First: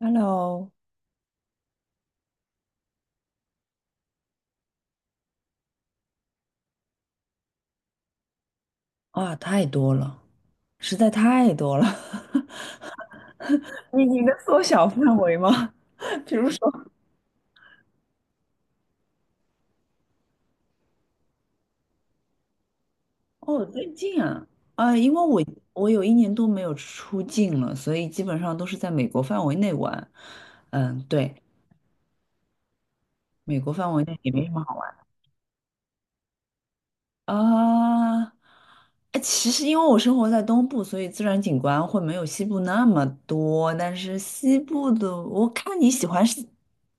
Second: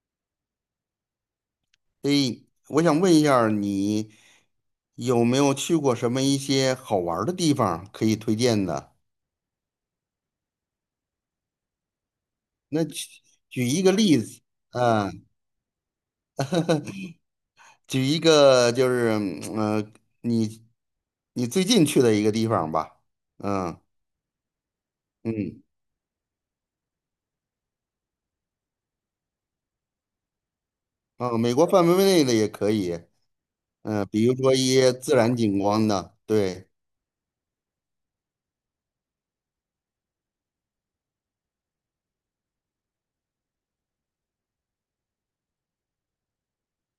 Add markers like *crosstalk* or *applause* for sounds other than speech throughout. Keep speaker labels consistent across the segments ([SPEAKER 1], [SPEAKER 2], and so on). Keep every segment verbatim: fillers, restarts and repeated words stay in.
[SPEAKER 1] Hello，
[SPEAKER 2] 诶，我想问一下儿你有没有去过什么一些好玩儿的地方可以推荐的？
[SPEAKER 1] 啊，太多了，实在太多了。
[SPEAKER 2] 那举举一
[SPEAKER 1] *laughs*
[SPEAKER 2] 个
[SPEAKER 1] 你
[SPEAKER 2] 例
[SPEAKER 1] 你能
[SPEAKER 2] 子，
[SPEAKER 1] 缩小范
[SPEAKER 2] 嗯，
[SPEAKER 1] 围吗？*laughs* 比如说
[SPEAKER 2] *laughs* 举一个就是，嗯呃你你最近去的一个地方吧，
[SPEAKER 1] *laughs*，哦，
[SPEAKER 2] 嗯
[SPEAKER 1] 最近啊，啊，因为我
[SPEAKER 2] 嗯，
[SPEAKER 1] 我有一年多没有出境了，所以基本上都是在美国范围内玩。嗯，对，
[SPEAKER 2] 啊，美国范围内的也可以，
[SPEAKER 1] 美国范围
[SPEAKER 2] 嗯，
[SPEAKER 1] 内
[SPEAKER 2] 比
[SPEAKER 1] 也
[SPEAKER 2] 如
[SPEAKER 1] 没什
[SPEAKER 2] 说
[SPEAKER 1] 么
[SPEAKER 2] 一
[SPEAKER 1] 好
[SPEAKER 2] 些
[SPEAKER 1] 玩。
[SPEAKER 2] 自然景观的，对
[SPEAKER 1] 啊，哎，其实因为我生活在东部，所以自然景观会没有西部那么多。但是西部的，我看你喜欢是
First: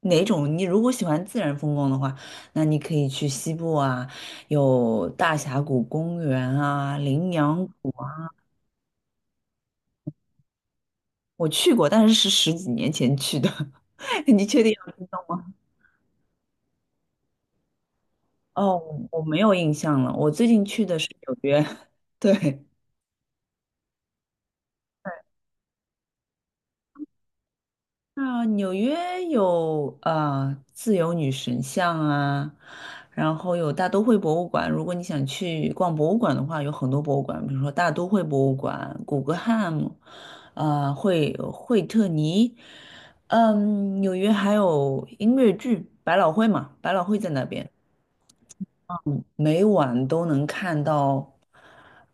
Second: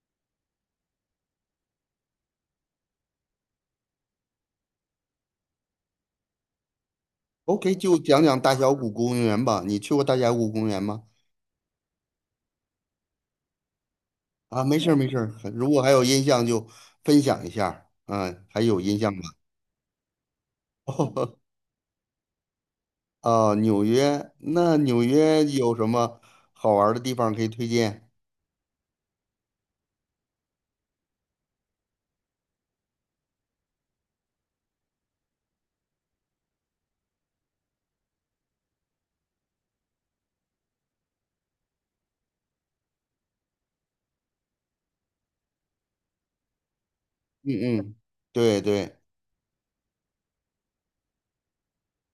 [SPEAKER 1] 哪种。你如果喜欢自然风光的话，那你可以去西部啊，有大峡谷公园啊、羚羊
[SPEAKER 2] ，O K，
[SPEAKER 1] 谷
[SPEAKER 2] 就
[SPEAKER 1] 啊。
[SPEAKER 2] 讲讲大峡谷公园吧。你去过大峡谷公园吗？
[SPEAKER 1] 我去过，但是是十几年前去的。*laughs* 你确
[SPEAKER 2] 啊，
[SPEAKER 1] 定
[SPEAKER 2] 没
[SPEAKER 1] 要
[SPEAKER 2] 事儿
[SPEAKER 1] 运
[SPEAKER 2] 没事
[SPEAKER 1] 动
[SPEAKER 2] 儿，
[SPEAKER 1] 吗？
[SPEAKER 2] 如果还有印象就分享一下儿。嗯，还
[SPEAKER 1] 哦，
[SPEAKER 2] 有印象
[SPEAKER 1] 我
[SPEAKER 2] 吗？
[SPEAKER 1] 没有印象了。我最近去的是
[SPEAKER 2] *laughs*
[SPEAKER 1] 纽约，*laughs* 对。
[SPEAKER 2] 哦，纽约，那纽约有什么好玩儿的地方可以推荐？
[SPEAKER 1] 啊，纽约有啊，自由女神像啊，然后有大都会博物馆。如果你想去逛博物馆的话，有很多博物馆，比如说大都会博物馆、古根汉姆，啊、惠惠特尼。嗯，纽约还有音乐剧百老汇嘛，百老汇在那边。
[SPEAKER 2] 嗯嗯，对对，
[SPEAKER 1] 每晚都能看到，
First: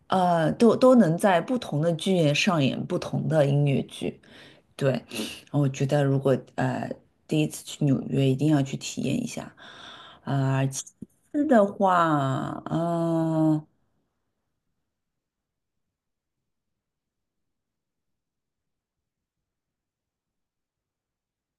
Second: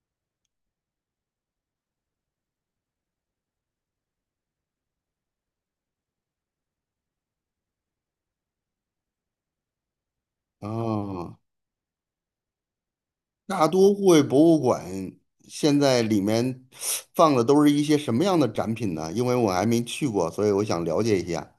[SPEAKER 1] 呃，都都能在不同的剧院上演不同的音乐剧。对，我觉得如果呃第一次去纽约，一定要去体验一下。啊、其
[SPEAKER 2] 哦，
[SPEAKER 1] 次的话，嗯、
[SPEAKER 2] 大都会博物馆现在里面放的都是一些什么样的展品呢？因为我还没去过，所以我想了解一下。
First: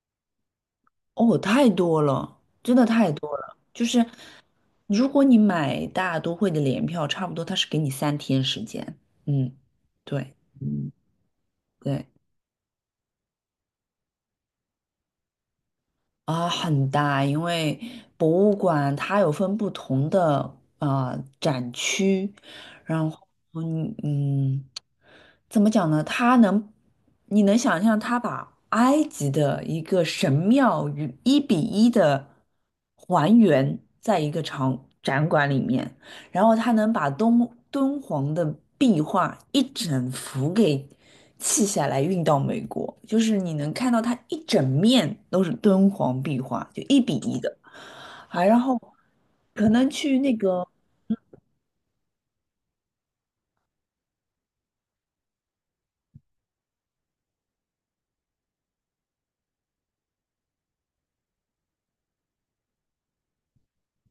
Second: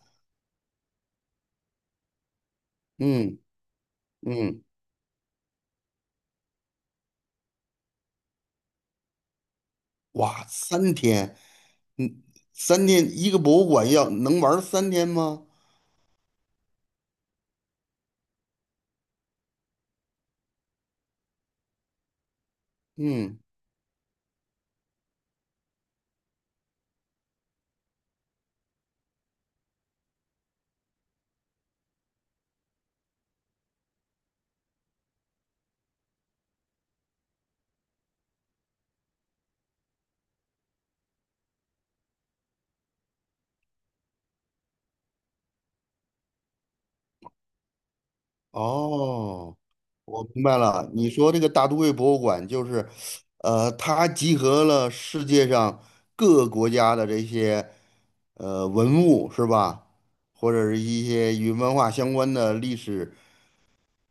[SPEAKER 1] 哦，太多了，真的太多
[SPEAKER 2] 嗯
[SPEAKER 1] 了。就是
[SPEAKER 2] 嗯，
[SPEAKER 1] 如果你买大都会的联票，差不多它是给你三天时间。嗯，对，
[SPEAKER 2] 哇，
[SPEAKER 1] 嗯，
[SPEAKER 2] 三天，
[SPEAKER 1] 对。
[SPEAKER 2] 嗯，三天一个博物馆要能玩儿三天吗？
[SPEAKER 1] 啊，很大，因为博物馆它有分不同的啊展区，然后
[SPEAKER 2] 嗯。
[SPEAKER 1] 嗯嗯，怎么讲呢？它能，你能想象它把埃及的一个神庙与一比一的还原在一个场展馆里面。然后他能把敦敦煌的壁画一整幅给砌下来运到美国，就是你能看到它一整面都是敦煌壁画，就一比一的，还然后
[SPEAKER 2] 哦，
[SPEAKER 1] 可能去
[SPEAKER 2] 我
[SPEAKER 1] 那
[SPEAKER 2] 明白
[SPEAKER 1] 个，
[SPEAKER 2] 了。你说这个大都会博物馆就是，呃，它集合了世界上各个国家的这些呃文物，是吧？或者是一些与文化相关的历史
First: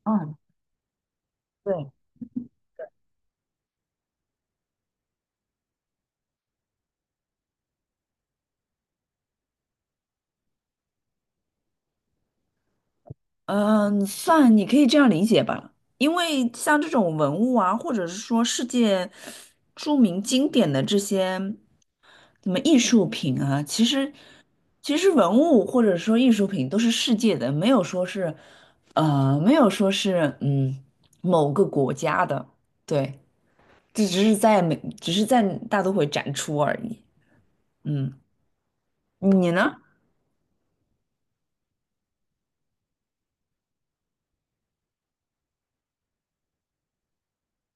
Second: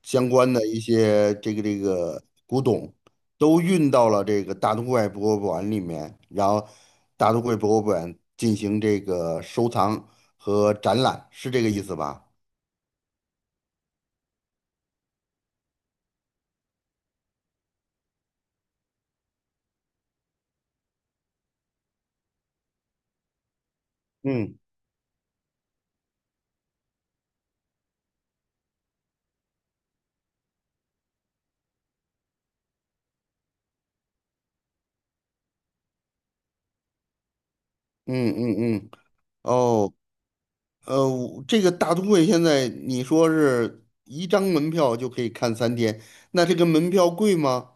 [SPEAKER 2] 相
[SPEAKER 1] 嗯，
[SPEAKER 2] 关的一些这个这
[SPEAKER 1] 对，
[SPEAKER 2] 个古董，都运到了这个大都会博物馆里面，然后大都会博物馆进行这个收藏和展览，是这个意思吧？
[SPEAKER 1] 嗯，算你可以这样理解吧，因为像这种文物啊，或者是说世界著名经典的这些什么艺术品啊，其实
[SPEAKER 2] 嗯
[SPEAKER 1] 其实文物或者说艺术品都是世界的，没有说是呃，没有说是嗯某个国家的，对，这只是在美，只是在大都会展出而已。嗯，
[SPEAKER 2] 嗯嗯嗯，
[SPEAKER 1] 你呢？
[SPEAKER 2] 哦。呃，这个大都会现在你说是一张门票就可以看三天，那这个门票贵吗？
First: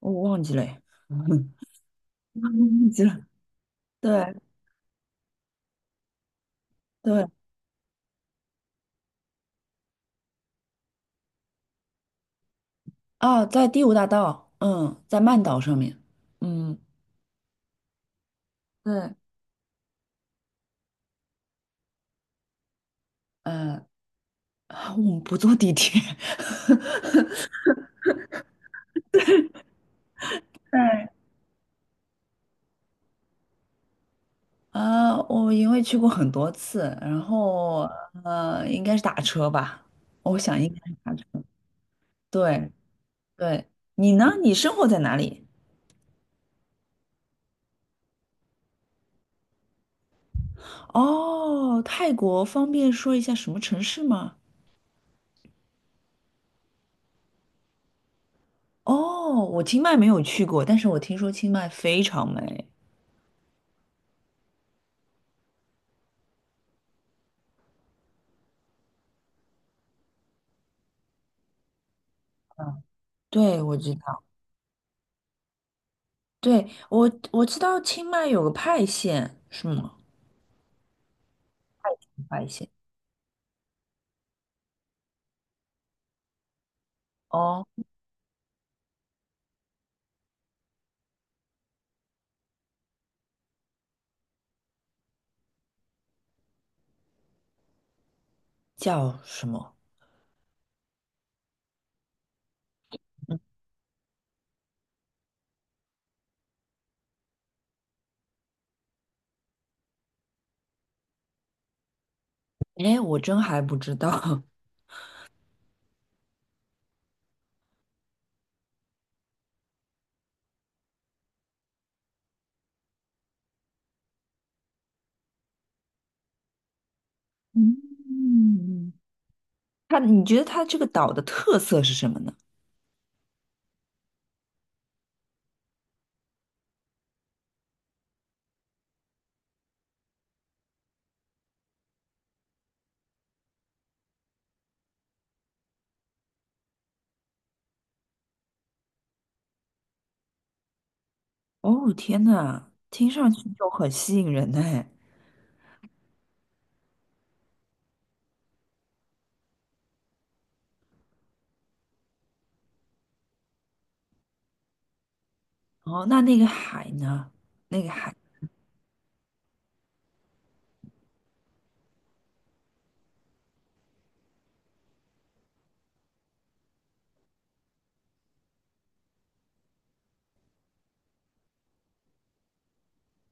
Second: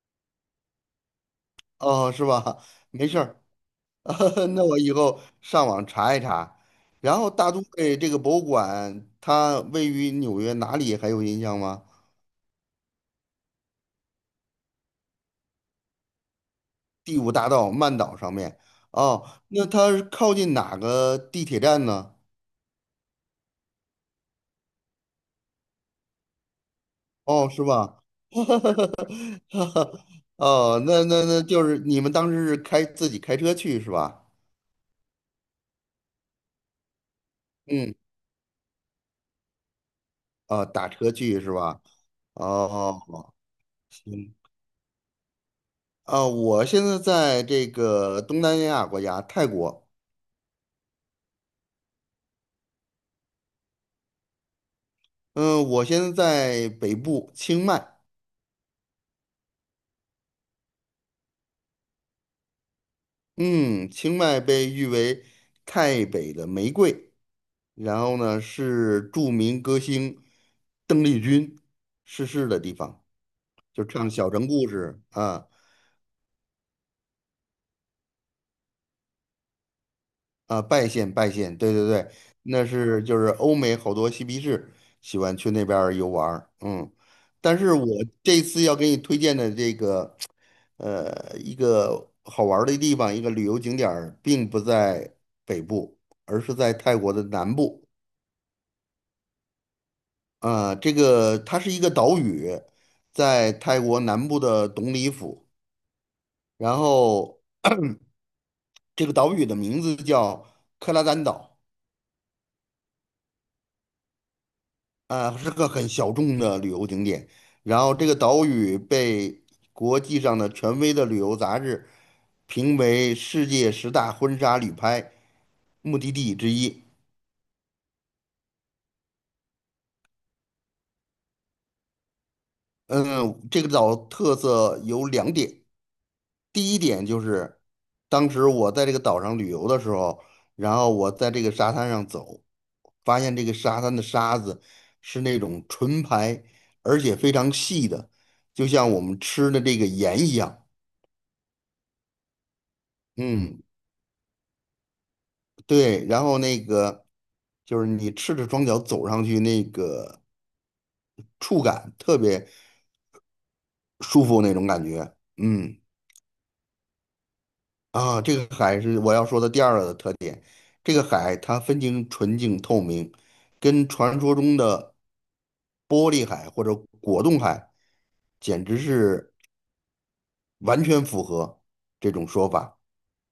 [SPEAKER 1] 我忘记了耶，*laughs* 忘
[SPEAKER 2] 哦，是吧？
[SPEAKER 1] 记
[SPEAKER 2] 没事
[SPEAKER 1] 了。
[SPEAKER 2] 儿，
[SPEAKER 1] 对
[SPEAKER 2] *laughs* 那我以后上网查一查。然
[SPEAKER 1] 对，
[SPEAKER 2] 后大都会这个博物馆，它位于纽约哪里还有印象吗？
[SPEAKER 1] 啊，在第五大道，嗯，在曼岛上面，嗯
[SPEAKER 2] 第五大道曼岛上面。
[SPEAKER 1] 对，
[SPEAKER 2] 哦，那它是靠近哪个地铁站呢？
[SPEAKER 1] 嗯，我们不坐地铁，
[SPEAKER 2] 哦，是吧？*laughs*
[SPEAKER 1] *laughs*
[SPEAKER 2] 哦，那
[SPEAKER 1] 对，
[SPEAKER 2] 那那就是你们当时是开自己开车去是吧？
[SPEAKER 1] 啊，我因为去过很多次，然后
[SPEAKER 2] 嗯。
[SPEAKER 1] 呃，应该是打车吧，我想
[SPEAKER 2] 啊，
[SPEAKER 1] 应该
[SPEAKER 2] 打
[SPEAKER 1] 是
[SPEAKER 2] 车
[SPEAKER 1] 打
[SPEAKER 2] 去
[SPEAKER 1] 车。
[SPEAKER 2] 是吧？
[SPEAKER 1] 对
[SPEAKER 2] 哦，
[SPEAKER 1] 对，你呢？
[SPEAKER 2] 行，
[SPEAKER 1] 你生活在哪里？
[SPEAKER 2] 啊，我现在在这个东南亚国家泰国，
[SPEAKER 1] 哦，泰国方便说一下什么城市吗？
[SPEAKER 2] 嗯，我现在在北部清迈，
[SPEAKER 1] 哦，我清迈没有去过，但是我听说清迈非常美。
[SPEAKER 2] 嗯，清迈被誉为泰北的玫瑰，然后呢是著名歌星邓丽君逝世的地
[SPEAKER 1] 嗯，
[SPEAKER 2] 方，
[SPEAKER 1] 对，我
[SPEAKER 2] 就
[SPEAKER 1] 知
[SPEAKER 2] 唱
[SPEAKER 1] 道，
[SPEAKER 2] 小城故事啊，
[SPEAKER 1] 对，我我知道清迈有个派县，是吗？
[SPEAKER 2] 啊，拜县拜县，对对对，
[SPEAKER 1] 快一
[SPEAKER 2] 那
[SPEAKER 1] 些，
[SPEAKER 2] 是就是欧美好多嬉皮士喜欢去那边儿游玩儿，嗯，但
[SPEAKER 1] 哦，
[SPEAKER 2] 是我这次要给你推荐的这个呃一个好玩儿的地方，一个旅游景点儿并不在北部，而是在泰国的南部。
[SPEAKER 1] 叫什么？
[SPEAKER 2] 啊，这个它是一个岛屿，
[SPEAKER 1] 嗯，
[SPEAKER 2] 在泰国南部的董里府，然后这个岛屿的名字叫克拉丹岛。
[SPEAKER 1] 哎，我真还不知道。
[SPEAKER 2] 啊，是个很小众的旅游景点。然后这个岛屿被国际上的权威的旅游杂志评为世界十大婚纱旅拍目的地之一。
[SPEAKER 1] *laughs* 嗯，它，你觉得它这个岛的特色是什么呢？
[SPEAKER 2] 嗯，这个岛特色有两点，第一点就是当时我在这个岛上旅游的时候，然后我在这个沙滩上走，发现这个沙滩的沙子是那种纯白，而且非常细的，就像我们吃的这个盐一样。
[SPEAKER 1] 哦，天呐，听上去
[SPEAKER 2] 嗯，
[SPEAKER 1] 就很吸引人哎。
[SPEAKER 2] 对，然后那个就是你赤着双脚走上去，那个触感特别舒服那种感觉。嗯，
[SPEAKER 1] 哦，那那个海呢？那个海，
[SPEAKER 2] 啊，这个海是我要说的第二个特点，这个海它分清纯净透明，跟传说中的玻璃海或者果冻海简直是完全符合这种说法。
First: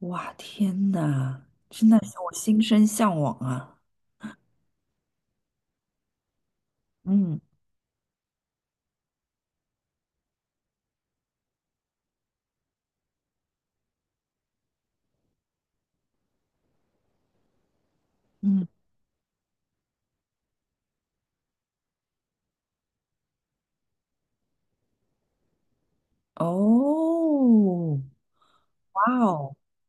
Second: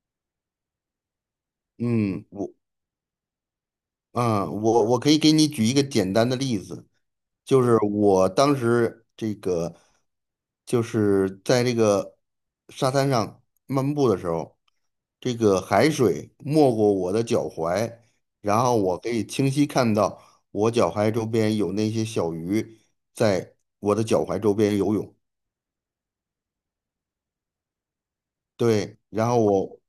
[SPEAKER 1] 哇，天呐，真的是
[SPEAKER 2] 嗯，
[SPEAKER 1] 我
[SPEAKER 2] 我
[SPEAKER 1] 心生向往啊。
[SPEAKER 2] 啊，我我可以给你举一个简单的例子，
[SPEAKER 1] 嗯
[SPEAKER 2] 就是我当时这个就是在这个沙滩上漫步的时候，这个海水没过我的脚踝，然
[SPEAKER 1] 嗯，
[SPEAKER 2] 后我可以清晰看到我脚踝周边有那些小鱼在我的脚踝周边游泳。
[SPEAKER 1] 哦，
[SPEAKER 2] 对，
[SPEAKER 1] 哇
[SPEAKER 2] 然后
[SPEAKER 1] 哦，
[SPEAKER 2] 我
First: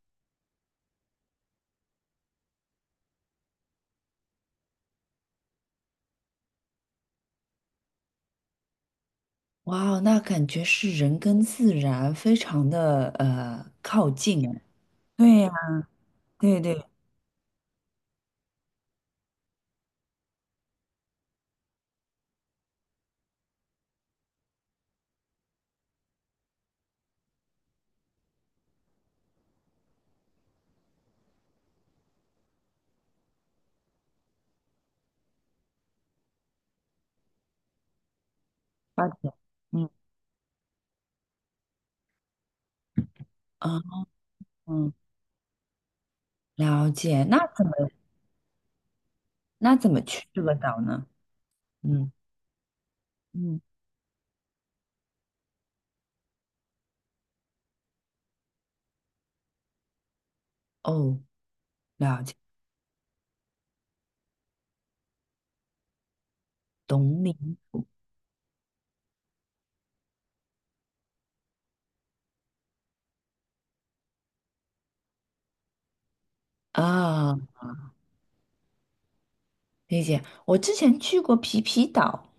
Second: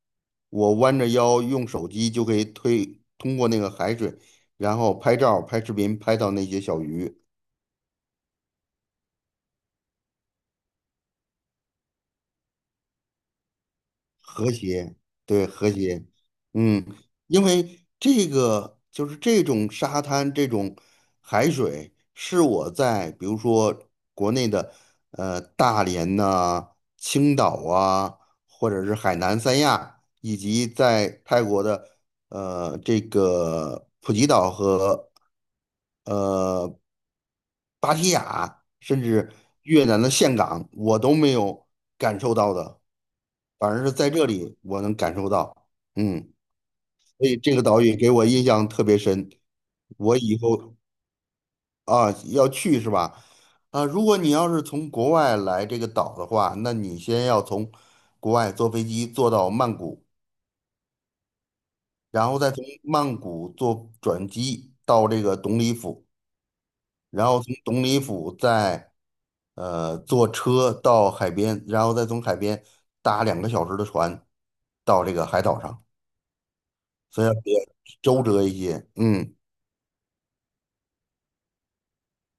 [SPEAKER 2] 我弯着腰用手机就可以推通过那个海水，然后拍照、拍视频，拍到那些小鱼。
[SPEAKER 1] 哇哦，那感觉是人跟自然非常的呃靠近
[SPEAKER 2] 和
[SPEAKER 1] 哎。
[SPEAKER 2] 谐，
[SPEAKER 1] 对
[SPEAKER 2] 对，
[SPEAKER 1] 呀，
[SPEAKER 2] 和谐，
[SPEAKER 1] 对对。
[SPEAKER 2] 嗯，因为这个就是这种沙滩、这种海水，是我在比如说国内的呃大连呐、青岛啊，或者是海南三亚，以及在泰国的呃这个普吉岛和。呃。芭提雅，甚
[SPEAKER 1] 八钱，
[SPEAKER 2] 至越
[SPEAKER 1] 嗯
[SPEAKER 2] 南的岘港，我都没有感受到的，反
[SPEAKER 1] 啊，
[SPEAKER 2] 而是在这里我
[SPEAKER 1] 嗯，
[SPEAKER 2] 能感受到。嗯，
[SPEAKER 1] 了解。
[SPEAKER 2] 所以
[SPEAKER 1] 那
[SPEAKER 2] 这个
[SPEAKER 1] 怎么
[SPEAKER 2] 岛屿给我印象特别深，
[SPEAKER 1] 那怎么
[SPEAKER 2] 我
[SPEAKER 1] 去
[SPEAKER 2] 以
[SPEAKER 1] 这个
[SPEAKER 2] 后
[SPEAKER 1] 岛呢？嗯
[SPEAKER 2] 啊要去是吧？
[SPEAKER 1] 嗯，
[SPEAKER 2] 啊，如果你要是从国外来这个岛的话，那你先要从国外坐飞机坐到曼谷，
[SPEAKER 1] 哦，
[SPEAKER 2] 然后再从曼谷坐转机到这个董里府。
[SPEAKER 1] 东
[SPEAKER 2] 然
[SPEAKER 1] 宁
[SPEAKER 2] 后从东里府再呃坐车到海边，然后再从海边搭两个小时的船到这个海岛上，所以要
[SPEAKER 1] 啊，
[SPEAKER 2] 比较周折一些。嗯
[SPEAKER 1] 理解。我之前去过皮皮岛，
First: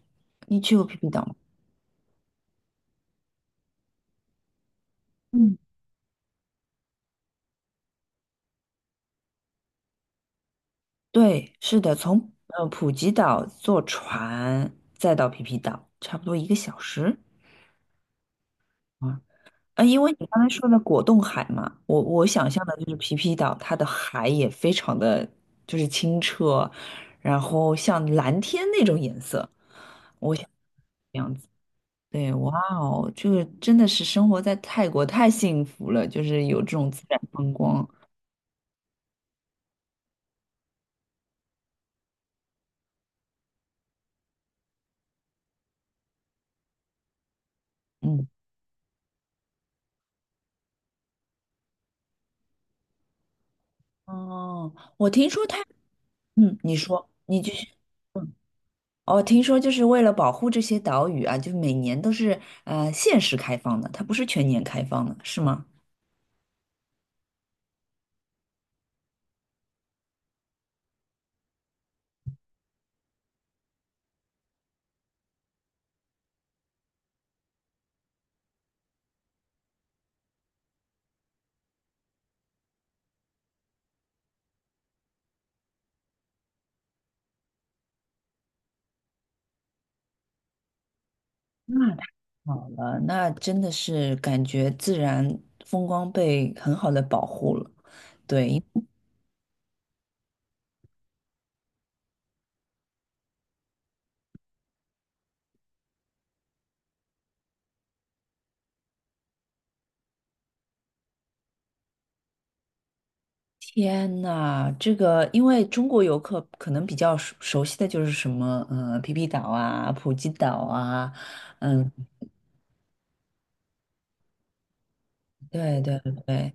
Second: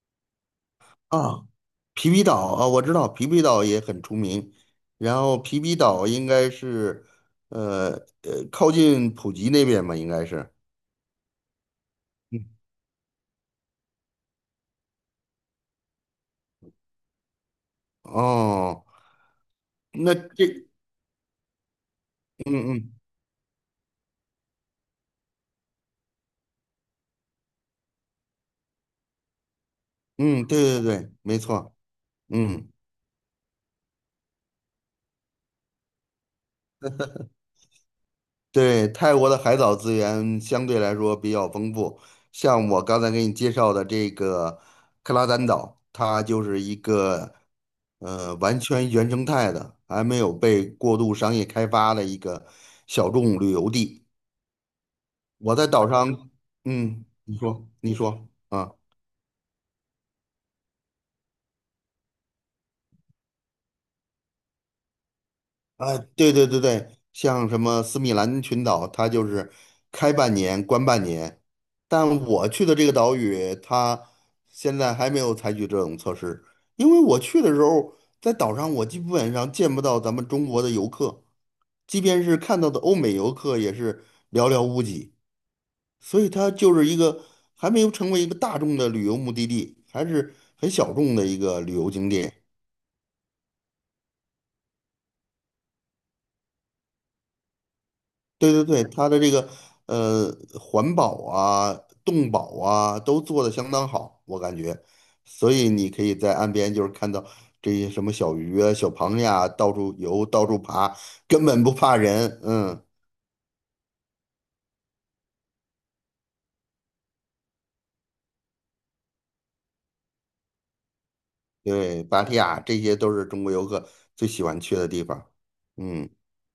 [SPEAKER 1] 你去过皮皮岛吗？
[SPEAKER 2] 啊，皮皮岛啊，我知道皮皮岛也很出名，然后
[SPEAKER 1] 嗯，
[SPEAKER 2] 皮皮岛应该是呃呃靠近普吉那边吧，应该是。
[SPEAKER 1] 对，是的，从
[SPEAKER 2] 嗯
[SPEAKER 1] 呃普吉岛坐船再到皮皮岛，差不多一个小时。
[SPEAKER 2] 哦，
[SPEAKER 1] 啊。啊，因为
[SPEAKER 2] 那
[SPEAKER 1] 你刚才
[SPEAKER 2] 这
[SPEAKER 1] 说的果冻海嘛，我我想
[SPEAKER 2] 嗯
[SPEAKER 1] 象的就
[SPEAKER 2] 嗯
[SPEAKER 1] 是皮皮岛，它的海也非常的就是清澈，然后像蓝天那种颜色，我想
[SPEAKER 2] 嗯，对对对，
[SPEAKER 1] 这样
[SPEAKER 2] 没
[SPEAKER 1] 子。
[SPEAKER 2] 错，
[SPEAKER 1] 对，哇
[SPEAKER 2] 嗯。
[SPEAKER 1] 哦，这个真的是生活在泰国太幸福了，就是有这种自然风光。
[SPEAKER 2] 对，泰国的海岛资源相对来说比较丰富，像我刚才给你介绍的这个克拉丹岛，它就是一个
[SPEAKER 1] 嗯，
[SPEAKER 2] 呃完全原生态的，还没有被过度商业开发的一个小众旅游地。
[SPEAKER 1] 哦，我听说
[SPEAKER 2] 我
[SPEAKER 1] 泰，
[SPEAKER 2] 在岛上，
[SPEAKER 1] 嗯，你
[SPEAKER 2] 嗯，
[SPEAKER 1] 说，
[SPEAKER 2] 你
[SPEAKER 1] 你继续。
[SPEAKER 2] 说，你说
[SPEAKER 1] 嗯，
[SPEAKER 2] 啊。
[SPEAKER 1] 哦，听说就是为了保护这些岛屿啊，就每年都是呃限时开放的，它不是全年开放的，是吗？
[SPEAKER 2] 啊，对对对对，像什么斯米兰群岛，它就是开半年关半年，但我去的这个岛屿，它现在还没有采取这种措施，因为我去的时候，在岛上我基本上见不到咱们中国的游客，即便是看到的欧美游客也是寥寥无几，所以它就是一个还没有成为一个大众的旅游目的地，还是很小众的一个旅游
[SPEAKER 1] 那太
[SPEAKER 2] 景点。
[SPEAKER 1] 好了，那真的是感觉自然风光被很好的保护了。
[SPEAKER 2] 对
[SPEAKER 1] 对，
[SPEAKER 2] 对对，它的这个呃环保啊、动保啊都做的相当好，我感觉，所以你可以在岸边就是看到这些什么小鱼啊、小螃蟹啊，到处游、到处爬，根本不怕人。嗯，
[SPEAKER 1] 天呐，这个因为中国游客可能比较熟熟悉的就是什么，呃，皮皮岛啊、普吉岛啊，嗯，
[SPEAKER 2] 对，芭提雅这些都是中国游客最喜欢去的地方。
[SPEAKER 1] 对对
[SPEAKER 2] 嗯，
[SPEAKER 1] 对。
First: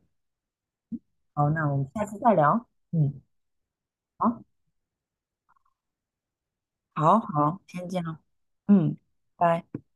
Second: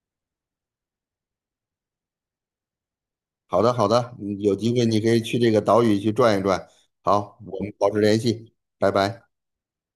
[SPEAKER 1] 好，那我们下次再聊。嗯，
[SPEAKER 2] 好的好的，嗯
[SPEAKER 1] 好，
[SPEAKER 2] 有机会你可以去这个岛屿去转一转。
[SPEAKER 1] 好，
[SPEAKER 2] 好，我
[SPEAKER 1] 好，
[SPEAKER 2] 们
[SPEAKER 1] 先
[SPEAKER 2] 保
[SPEAKER 1] 这
[SPEAKER 2] 持
[SPEAKER 1] 样，
[SPEAKER 2] 联系，拜
[SPEAKER 1] 嗯，
[SPEAKER 2] 拜。
[SPEAKER 1] 拜。